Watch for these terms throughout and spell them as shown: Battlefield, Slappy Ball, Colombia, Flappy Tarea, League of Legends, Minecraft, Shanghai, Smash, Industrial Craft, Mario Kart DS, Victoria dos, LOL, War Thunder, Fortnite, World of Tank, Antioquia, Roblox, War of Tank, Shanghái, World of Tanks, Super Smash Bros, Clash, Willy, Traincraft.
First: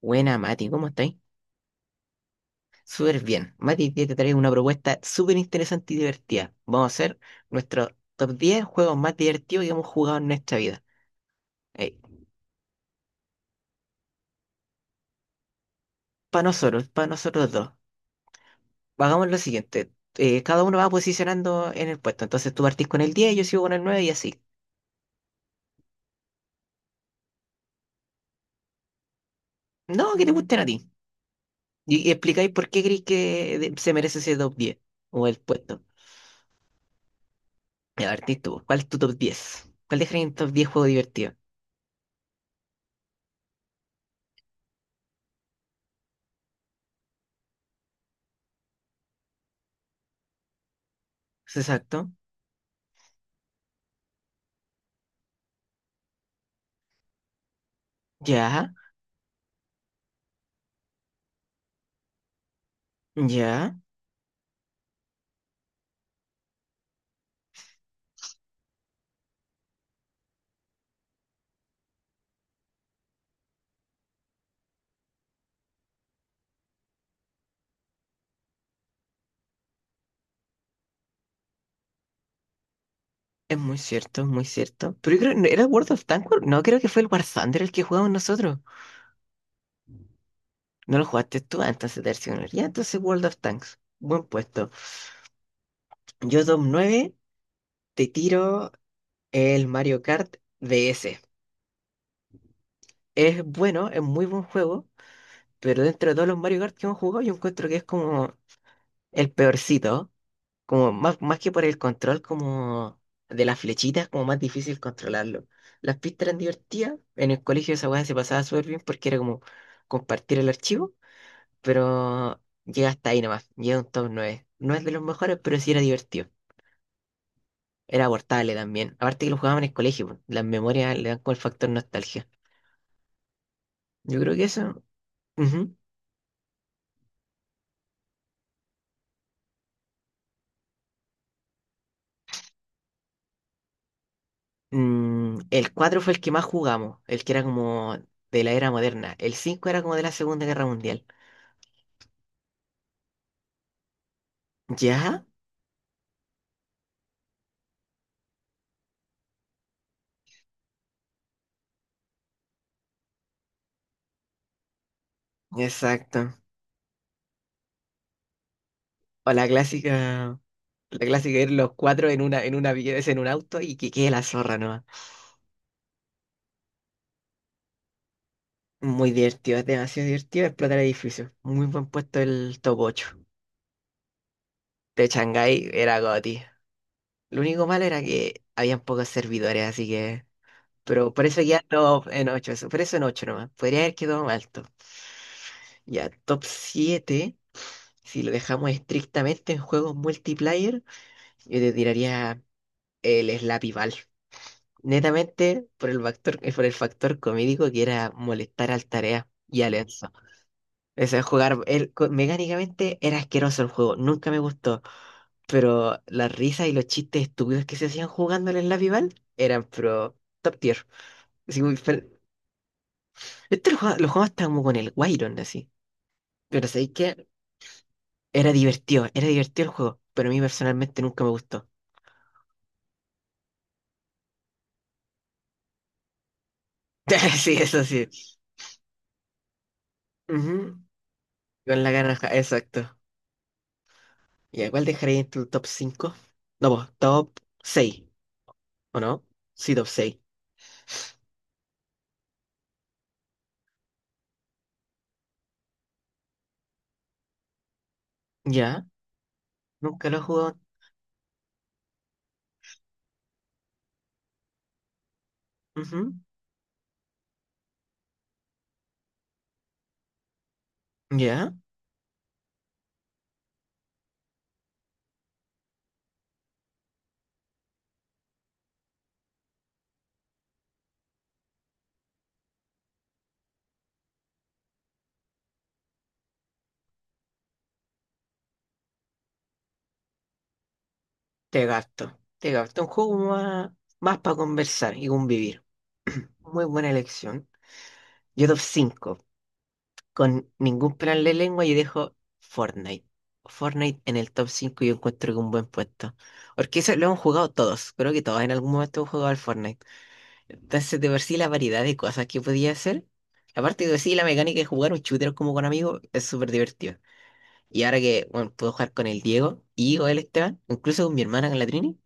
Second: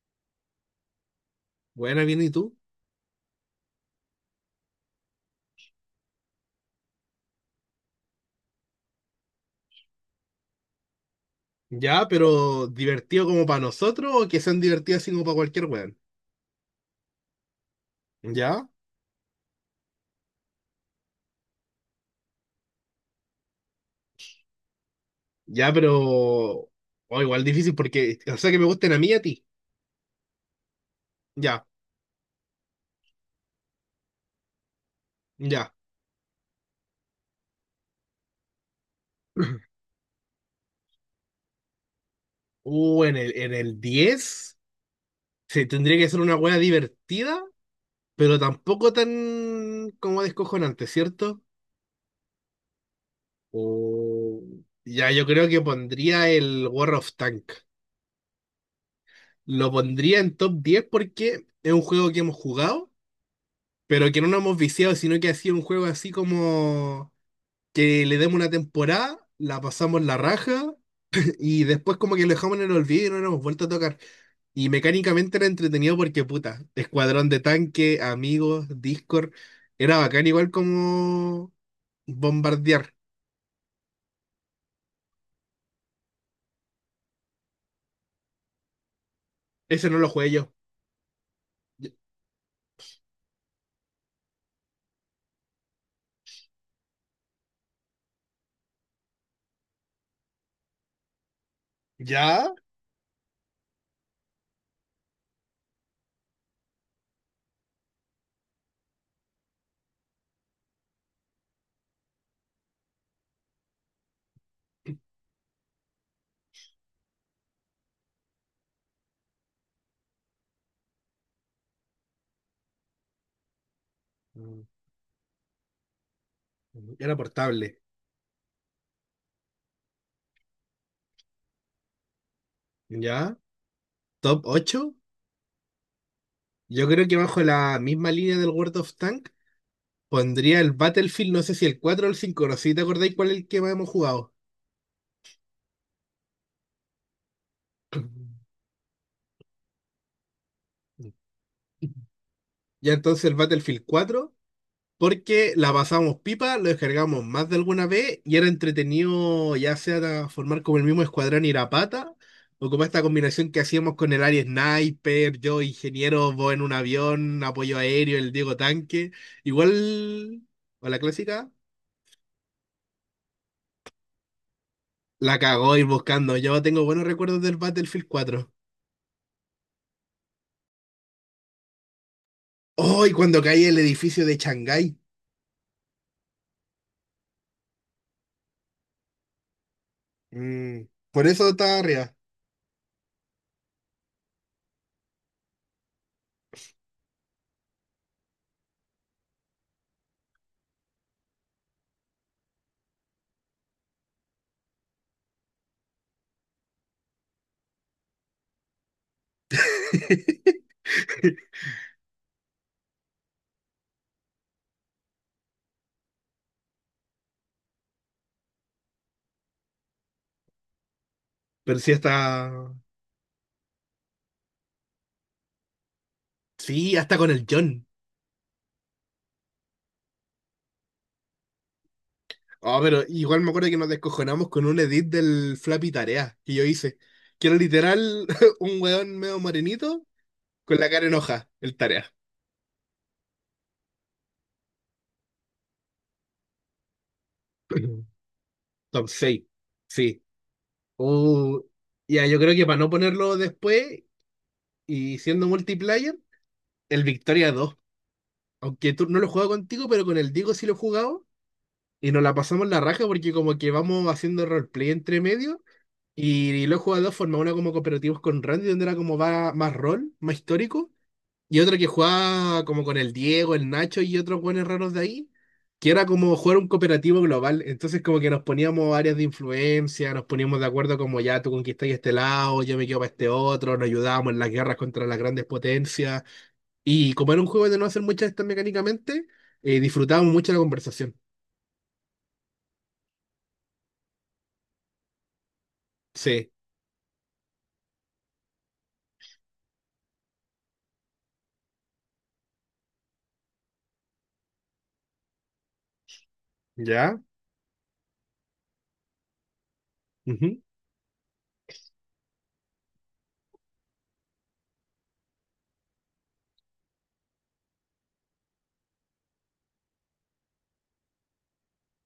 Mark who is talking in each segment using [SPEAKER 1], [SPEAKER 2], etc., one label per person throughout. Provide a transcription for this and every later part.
[SPEAKER 1] Buena, Mati, ¿cómo estáis?
[SPEAKER 2] Buena, bien, ¿y tú?
[SPEAKER 1] Súper bien. Mati, hoy día te traigo una propuesta súper interesante y divertida. Vamos a hacer nuestro top 10 juegos más divertidos que hemos jugado en nuestra vida.
[SPEAKER 2] Ya, pero divertido como para nosotros o que sean divertidas así como para cualquier weón.
[SPEAKER 1] Para nosotros, para nosotros dos.
[SPEAKER 2] Ya,
[SPEAKER 1] Hagamos lo siguiente. Cada uno va posicionando en el puesto. Entonces tú partís con el 10, yo sigo con el 9 y así.
[SPEAKER 2] ya, pero. O igual difícil porque. O sea, que me gusten a mí y a ti.
[SPEAKER 1] No, que te gusten a ti.
[SPEAKER 2] Ya,
[SPEAKER 1] Y explicáis por qué creéis que se merece ese top 10 o el
[SPEAKER 2] ya.
[SPEAKER 1] puesto. Ya, partís tú. ¿Cuál es tu top 10? ¿Cuál dejarías en top 10 juego divertido?
[SPEAKER 2] En el 10 se tendría que ser una wea divertida, pero tampoco tan como descojonante, ¿cierto?
[SPEAKER 1] ¿Exacto?
[SPEAKER 2] O ya, yo creo que pondría el War of Tank.
[SPEAKER 1] Ya,
[SPEAKER 2] Lo pondría en top 10 porque es un juego que hemos jugado,
[SPEAKER 1] ya.
[SPEAKER 2] pero que no nos hemos viciado, sino que ha sido un juego así como que le demos una temporada, la pasamos la raja y después como que lo dejamos en el olvido y no nos hemos vuelto a tocar. Y mecánicamente era entretenido porque puta, escuadrón de tanque, amigos, Discord, era bacán igual como bombardear.
[SPEAKER 1] Es muy cierto, es muy cierto. Pero yo creo, ¿no ¿era World of Tanks? No, creo que fue el War Thunder el que jugamos nosotros.
[SPEAKER 2] Ese no lo jugué yo.
[SPEAKER 1] No lo jugaste tú, ah,
[SPEAKER 2] Y-
[SPEAKER 1] entonces te... Ya, entonces World of Tanks. Buen puesto. Yo Dom 9 te tiro el Mario Kart DS.
[SPEAKER 2] ¿Ya?
[SPEAKER 1] Es bueno, es muy buen juego, pero dentro de todos los Mario Kart que hemos jugado, yo encuentro que es como el peorcito. Como más, más que por el control como de las flechitas, como más difícil controlarlo. Las pistas eran divertidas. En el colegio esa weá se pasaba súper bien porque era como compartir el archivo, pero llega hasta ahí nomás. Llega a un top nueve.
[SPEAKER 2] Mm.
[SPEAKER 1] No es de los mejores, pero sí era divertido.
[SPEAKER 2] Era portable.
[SPEAKER 1] Era abortable también. Aparte que lo jugaban en el colegio, po. Las memorias le dan como el factor nostalgia.
[SPEAKER 2] ¿Ya?
[SPEAKER 1] Yo creo que
[SPEAKER 2] ¿Top
[SPEAKER 1] eso.
[SPEAKER 2] ocho?
[SPEAKER 1] Ujú.
[SPEAKER 2] Yo creo que bajo la misma línea del World of Tank pondría el Battlefield, no sé si el 4 o el cinco, no sé si te acordáis cuál es el que más hemos jugado.
[SPEAKER 1] Mm, el 4 fue el que más jugamos, el que era como de la era moderna. El 5 era como de la Segunda Guerra Mundial.
[SPEAKER 2] Ya, entonces el Battlefield cuatro,
[SPEAKER 1] ¿Ya?
[SPEAKER 2] porque la pasamos pipa, lo descargamos más de alguna vez y era entretenido ya sea de formar como el mismo escuadrón ir a pata, o como esta combinación que hacíamos con el Ari Sniper, yo
[SPEAKER 1] Exacto.
[SPEAKER 2] ingeniero, vos en un avión, apoyo aéreo, el Diego tanque.
[SPEAKER 1] O
[SPEAKER 2] Igual, o la
[SPEAKER 1] la clásica
[SPEAKER 2] clásica,
[SPEAKER 1] ir los cuatro en una, vez en un auto y que quede la zorra nomás.
[SPEAKER 2] la cagó ir buscando. Yo tengo buenos recuerdos del Battlefield cuatro.
[SPEAKER 1] Muy divertido, es demasiado divertido explotar edificios. Muy buen puesto el top
[SPEAKER 2] Oh,
[SPEAKER 1] ocho.
[SPEAKER 2] y cuando cae el edificio de Shanghái.
[SPEAKER 1] De Shanghái era goti. Lo único malo era que habían pocos servidores, así que...
[SPEAKER 2] Mm,
[SPEAKER 1] Pero por
[SPEAKER 2] por
[SPEAKER 1] eso
[SPEAKER 2] eso
[SPEAKER 1] ya
[SPEAKER 2] está
[SPEAKER 1] no
[SPEAKER 2] arriba.
[SPEAKER 1] en 8 eso, por eso en 8 nomás. Podría haber quedado más alto. Ya, top siete, si lo dejamos estrictamente en juegos multiplayer, yo te tiraría el Slappy Ball. Netamente por el factor comédico que era molestar al Tarea y a Lenzo. O sea, mecánicamente era asqueroso el juego, nunca me gustó, pero las risas y los chistes estúpidos que se hacían jugando en la rival eran pro top tier. Así muy
[SPEAKER 2] Pero sí
[SPEAKER 1] fel-
[SPEAKER 2] está.
[SPEAKER 1] Esto lo jugaba hasta como con el Wyron, así. Pero sabéis
[SPEAKER 2] Sí, hasta
[SPEAKER 1] que
[SPEAKER 2] con el John.
[SPEAKER 1] era divertido el juego, pero a mí personalmente nunca me gustó.
[SPEAKER 2] Oh, pero igual me acuerdo que nos descojonamos con un edit del Flappy Tarea que yo hice. Que
[SPEAKER 1] Sí,
[SPEAKER 2] era
[SPEAKER 1] eso sí.
[SPEAKER 2] literal un weón medio morenito
[SPEAKER 1] Ujú.
[SPEAKER 2] con la cara en hoja, el
[SPEAKER 1] Con la
[SPEAKER 2] tarea.
[SPEAKER 1] garraja, exacto. ¿Y a cuál dejaría entre el top cinco? No, pues, top seis, ¿o
[SPEAKER 2] Top
[SPEAKER 1] no?
[SPEAKER 2] seis.
[SPEAKER 1] Sí, top seis.
[SPEAKER 2] Sí. Oh, ya, yo creo que para no ponerlo después y siendo multiplayer, el Victoria dos.
[SPEAKER 1] Ya,
[SPEAKER 2] Aunque tú no lo he jugado contigo, pero
[SPEAKER 1] nunca
[SPEAKER 2] con
[SPEAKER 1] lo he
[SPEAKER 2] el Diego
[SPEAKER 1] jugado.
[SPEAKER 2] sí lo he jugado, y nos la pasamos la raja porque como que vamos haciendo roleplay entre medio
[SPEAKER 1] Ujú.
[SPEAKER 2] y lo he jugado de dos formas, una como cooperativos con Randy, donde era como va más rol, más histórico,
[SPEAKER 1] Ya,
[SPEAKER 2] y otro que jugaba como con el Diego, el Nacho y otros buenos raros de ahí, que era como jugar un cooperativo global. Entonces, como que nos poníamos áreas de influencia, nos poníamos de acuerdo como ya tú conquistas este lado, yo me quedo para este otro, nos ayudábamos en las guerras contra las grandes potencias, y como era un juego de no hacer muchas estas mecánicamente, disfrutábamos mucho la conversación.
[SPEAKER 1] te gasto. Te gasto un juego más, más para conversar y convivir.
[SPEAKER 2] Sí.
[SPEAKER 1] Muy buena elección. Yo top cinco. Con ningún plan de lengua yo dejo Fortnite. Fortnite en el top 5 yo encuentro que un buen puesto. Porque eso lo han
[SPEAKER 2] ¿Ya?
[SPEAKER 1] jugado todos. Creo que todos en algún momento han jugado al Fortnite.
[SPEAKER 2] Ujú.
[SPEAKER 1] Entonces, de por sí, la variedad de cosas que podía hacer. Aparte de por sí, la mecánica de jugar un shooter como con amigos es súper divertido. Y ahora que, bueno, puedo jugar con el Diego y con el Esteban, incluso con mi hermana, con la Trini,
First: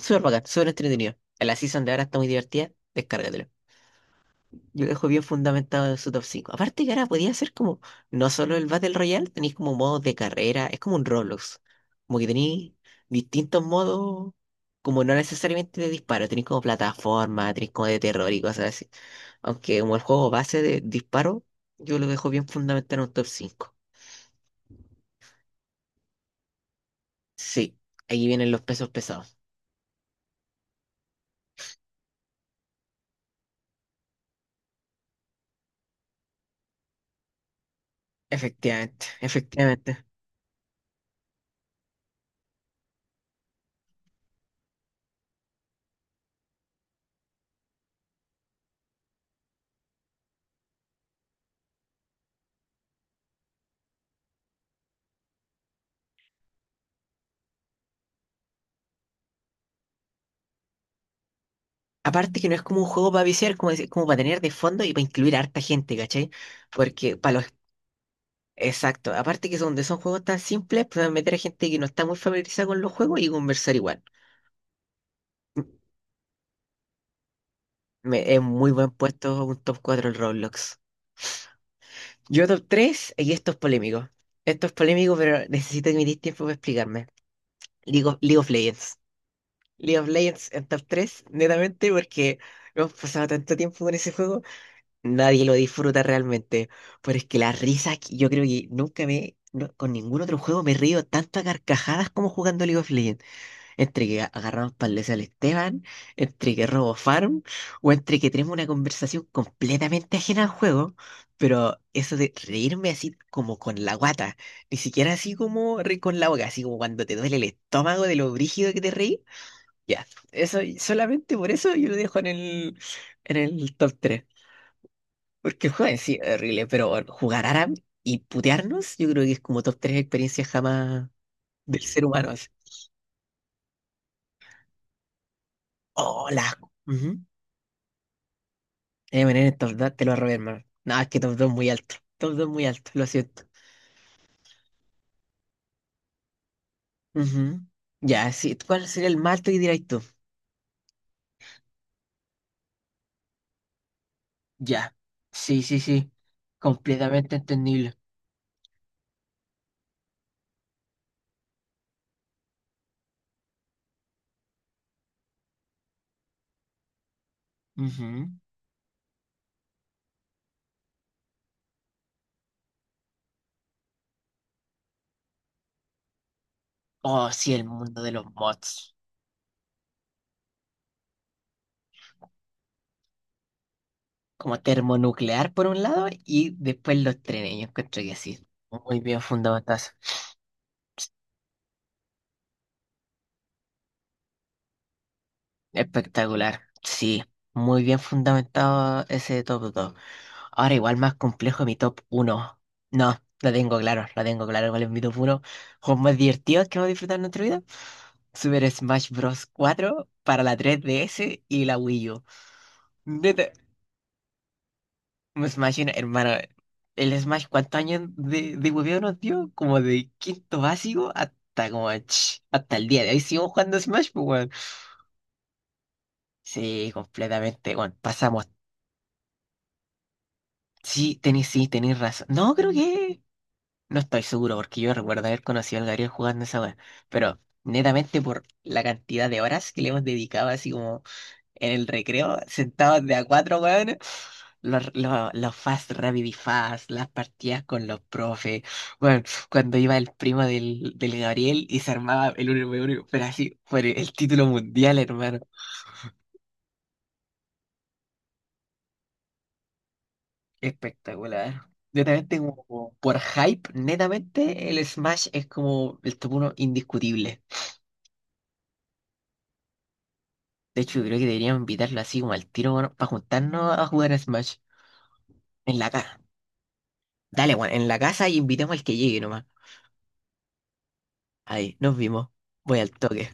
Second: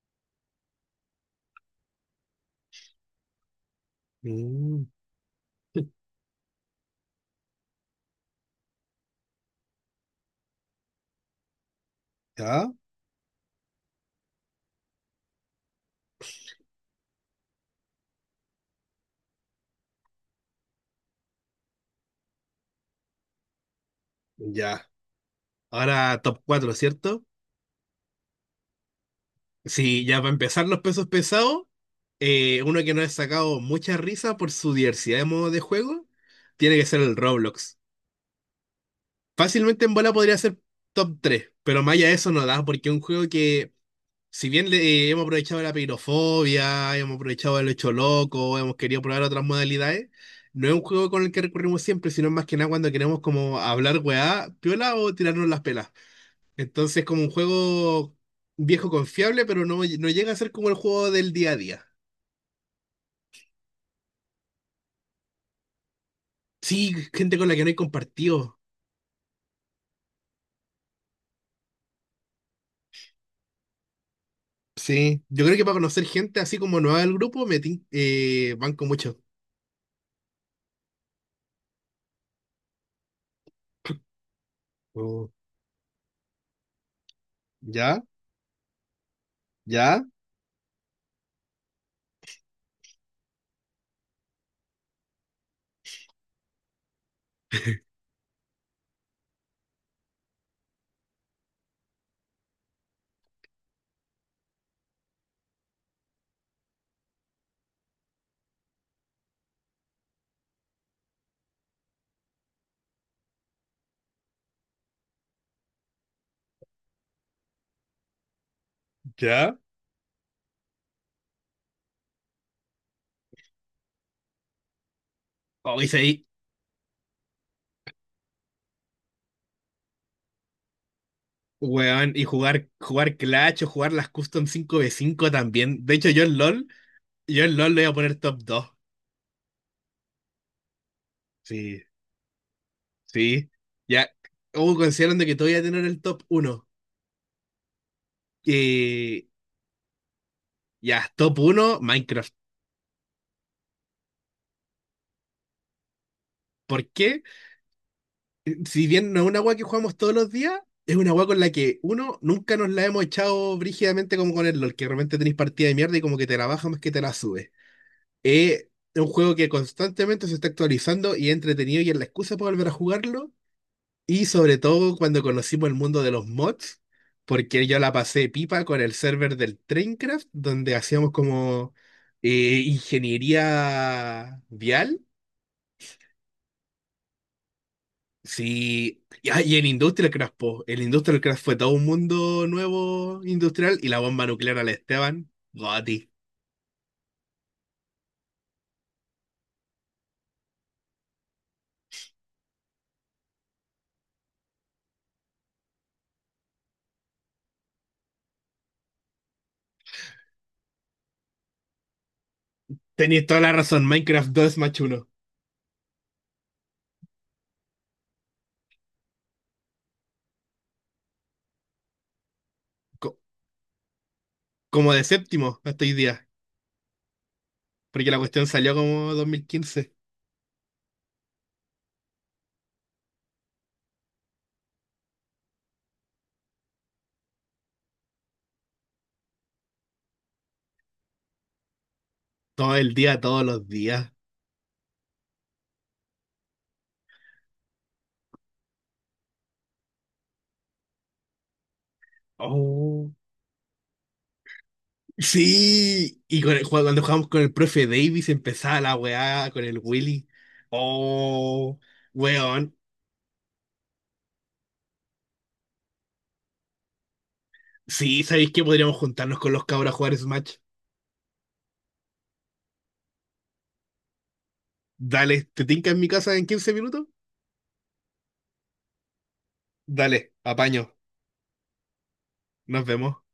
[SPEAKER 1] súper bacán, súper entretenido. En la season de ahora está muy divertida, descárgatelo. Yo
[SPEAKER 2] Mm.
[SPEAKER 1] lo dejo bien fundamentado en su top cinco. Aparte que ahora podía hacer como, no solo el Battle Royale, tenéis como modos de carrera, es como un Roblox. Como que tenéis
[SPEAKER 2] Ya,
[SPEAKER 1] distintos modos, como no necesariamente de disparo, tenéis como plataforma, tenéis como de terror y cosas así. Aunque como el juego base de disparo, yo lo dejo bien fundamentado en un top 5.
[SPEAKER 2] ya. Ahora top cuatro, ¿cierto?
[SPEAKER 1] Sí, ahí vienen los pesos pesados.
[SPEAKER 2] Sí, ya para empezar los pesos pesados, uno que nos ha sacado mucha risa por su diversidad de modos de juego, tiene que ser el Roblox.
[SPEAKER 1] Efectivamente,
[SPEAKER 2] Fácilmente en
[SPEAKER 1] efectivamente.
[SPEAKER 2] bola podría ser top tres, pero más allá de eso no da, porque es un juego que, si bien le, hemos aprovechado la pirofobia, hemos aprovechado el hecho loco, hemos querido probar otras modalidades, no es un juego con el que recurrimos siempre, sino más que nada cuando queremos como hablar weá, piola o tirarnos las pelas. Entonces, es como un juego viejo confiable, pero no, no llega a ser como el juego del día a día.
[SPEAKER 1] Aparte que no es como un juego para viciar, como, como para tener de fondo y para incluir a harta gente, ¿cachai?
[SPEAKER 2] Sí,
[SPEAKER 1] Porque para
[SPEAKER 2] gente con
[SPEAKER 1] los...
[SPEAKER 2] la que no he compartido.
[SPEAKER 1] Exacto, aparte que son, donde son juegos tan simples, pueden meter a gente que no está muy familiarizada con los juegos y conversar igual.
[SPEAKER 2] Sí, yo creo
[SPEAKER 1] Mm.
[SPEAKER 2] que para conocer gente así como nueva del grupo,
[SPEAKER 1] Es muy
[SPEAKER 2] banco
[SPEAKER 1] buen
[SPEAKER 2] mucho.
[SPEAKER 1] puesto un top 4 el Roblox. Yo top 3, y esto es polémico. Esto es polémico,
[SPEAKER 2] Oh.
[SPEAKER 1] pero necesito que me deis tiempo para explicarme.
[SPEAKER 2] ¿Ya?
[SPEAKER 1] League of Legends. League
[SPEAKER 2] ¿Ya?
[SPEAKER 1] of Legends en top 3, netamente porque hemos pasado tanto tiempo con ese juego, nadie lo disfruta realmente. Pero es que la risa, yo creo que nunca me, no- con ningún otro juego me río tanto a carcajadas como jugando League of Legends. Entre que agarramos palés al Esteban, entre que robo farm, o entre que tenemos una conversación completamente ajena al juego. Pero eso de reírme así como con la guata, ni siquiera así como reír con la boca, así como cuando te duele el estómago de lo brígido que te reí,
[SPEAKER 2] ¿Ya?
[SPEAKER 1] ya, eso, solamente por eso yo lo dejo en el top tres. Porque el
[SPEAKER 2] Oh, y
[SPEAKER 1] juego en sí
[SPEAKER 2] sí,
[SPEAKER 1] es horrible, pero bueno, jugar Aram y putearnos, yo creo que es como top 3 experiencias jamás del ser
[SPEAKER 2] weón, y
[SPEAKER 1] humano. Así.
[SPEAKER 2] jugar Clash o jugar las Custom 5v5 también. De hecho, yo
[SPEAKER 1] Oh,
[SPEAKER 2] en
[SPEAKER 1] la.
[SPEAKER 2] LOL,
[SPEAKER 1] Ujú.
[SPEAKER 2] yo en LOL le voy a poner top dos.
[SPEAKER 1] MN en el top 2, te lo robé, hermano. No, es que top dos muy
[SPEAKER 2] Sí,
[SPEAKER 1] alto. Top 2 muy alto, lo siento.
[SPEAKER 2] sí. Ya, o considerando que todavía tener el top uno.
[SPEAKER 1] Ujú. Ya, sí, ¿cuál sería el
[SPEAKER 2] Eh,
[SPEAKER 1] más alto que dirías tú?
[SPEAKER 2] ya, top uno Minecraft.
[SPEAKER 1] Ya, sí, sí, sí.
[SPEAKER 2] ¿Por qué?
[SPEAKER 1] Completamente entendible.
[SPEAKER 2] Si bien no es una agua que jugamos todos los días, es una agua con la que uno nunca nos la hemos echado brígidamente como con el LOL, que realmente tenéis partida de mierda y como que te la baja más que te la sube.
[SPEAKER 1] Ujú.
[SPEAKER 2] Eh, es un juego que constantemente se está actualizando y es entretenido y es la excusa para volver a jugarlo. Y sobre todo cuando conocimos el mundo de los mods,
[SPEAKER 1] Oh, sí, el
[SPEAKER 2] porque yo la
[SPEAKER 1] mundo de los
[SPEAKER 2] pasé pipa con el
[SPEAKER 1] mods.
[SPEAKER 2] server del Traincraft, donde hacíamos como ingeniería
[SPEAKER 1] Como
[SPEAKER 2] vial.
[SPEAKER 1] termonuclear por un lado y después los trenes. Yo encuentro que sí, muy
[SPEAKER 2] Sí,
[SPEAKER 1] bien
[SPEAKER 2] y en
[SPEAKER 1] fundamentado. Eso.
[SPEAKER 2] Industrial Craft, po. El Industrial Craft fue todo un mundo nuevo industrial y la bomba nuclear al Esteban, Goti.
[SPEAKER 1] Espectacular, sí, muy bien fundamentado ese top 2. Ahora igual más complejo mi top uno. No, lo tengo claro cuál es mi top uno. Juegos más divertidos que hemos disfrutado en nuestra vida. Super Smash Bros. Cuatro para la 3DS y la Wii U.
[SPEAKER 2] Tenéis toda
[SPEAKER 1] Neta.
[SPEAKER 2] la razón, Minecraft 2 es más uno.
[SPEAKER 1] Me imagino, hermano, el Smash, ¿cuántos años de hueveo nos dio? Como de quinto básico hasta como, ch, hasta el día de
[SPEAKER 2] Co-
[SPEAKER 1] hoy seguimos jugando Smash, pues, weón.
[SPEAKER 2] Como de séptimo hasta hoy día,
[SPEAKER 1] Sí, completamente, weón.
[SPEAKER 2] porque la cuestión
[SPEAKER 1] Pasamos.
[SPEAKER 2] salió como 2015.
[SPEAKER 1] Sí, tenéis razón. No, creo que... No estoy seguro, porque yo recuerdo haber conocido al Gabriel jugando esa weón. Pero, netamente por la cantidad de horas que le hemos dedicado, así como en el recreo,
[SPEAKER 2] Todo el
[SPEAKER 1] sentados de
[SPEAKER 2] día,
[SPEAKER 1] a
[SPEAKER 2] todos
[SPEAKER 1] cuatro,
[SPEAKER 2] los
[SPEAKER 1] weón.
[SPEAKER 2] días.
[SPEAKER 1] Los Fast Rapid Fast, las partidas con los profes. Bueno, cuando iba el primo del Gabriel y se armaba el 1v1,
[SPEAKER 2] Oh.
[SPEAKER 1] pero así, por el título mundial, hermano.
[SPEAKER 2] Sí, y cuando jugamos con el profe Davis empezaba la weá con el Willy.
[SPEAKER 1] Espectacular.
[SPEAKER 2] Oh,
[SPEAKER 1] Netamente,
[SPEAKER 2] weón.
[SPEAKER 1] como por hype, netamente el Smash es como el top 1 indiscutible.
[SPEAKER 2] Sí, ¿sabéis que podríamos juntarnos con los cabros a jugar Smash?
[SPEAKER 1] De hecho, creo que deberíamos invitarlo así como al tiro, bueno, para juntarnos a jugar a Smash
[SPEAKER 2] Dale, ¿te
[SPEAKER 1] en la
[SPEAKER 2] tinca en mi
[SPEAKER 1] casa.
[SPEAKER 2] casa en 15 minutos?
[SPEAKER 1] Dale, bueno, en la casa y invitemos al que llegue nomás.
[SPEAKER 2] Dale, apaño.
[SPEAKER 1] Ahí, nos vimos. Voy
[SPEAKER 2] Nos
[SPEAKER 1] al
[SPEAKER 2] vemos.
[SPEAKER 1] toque.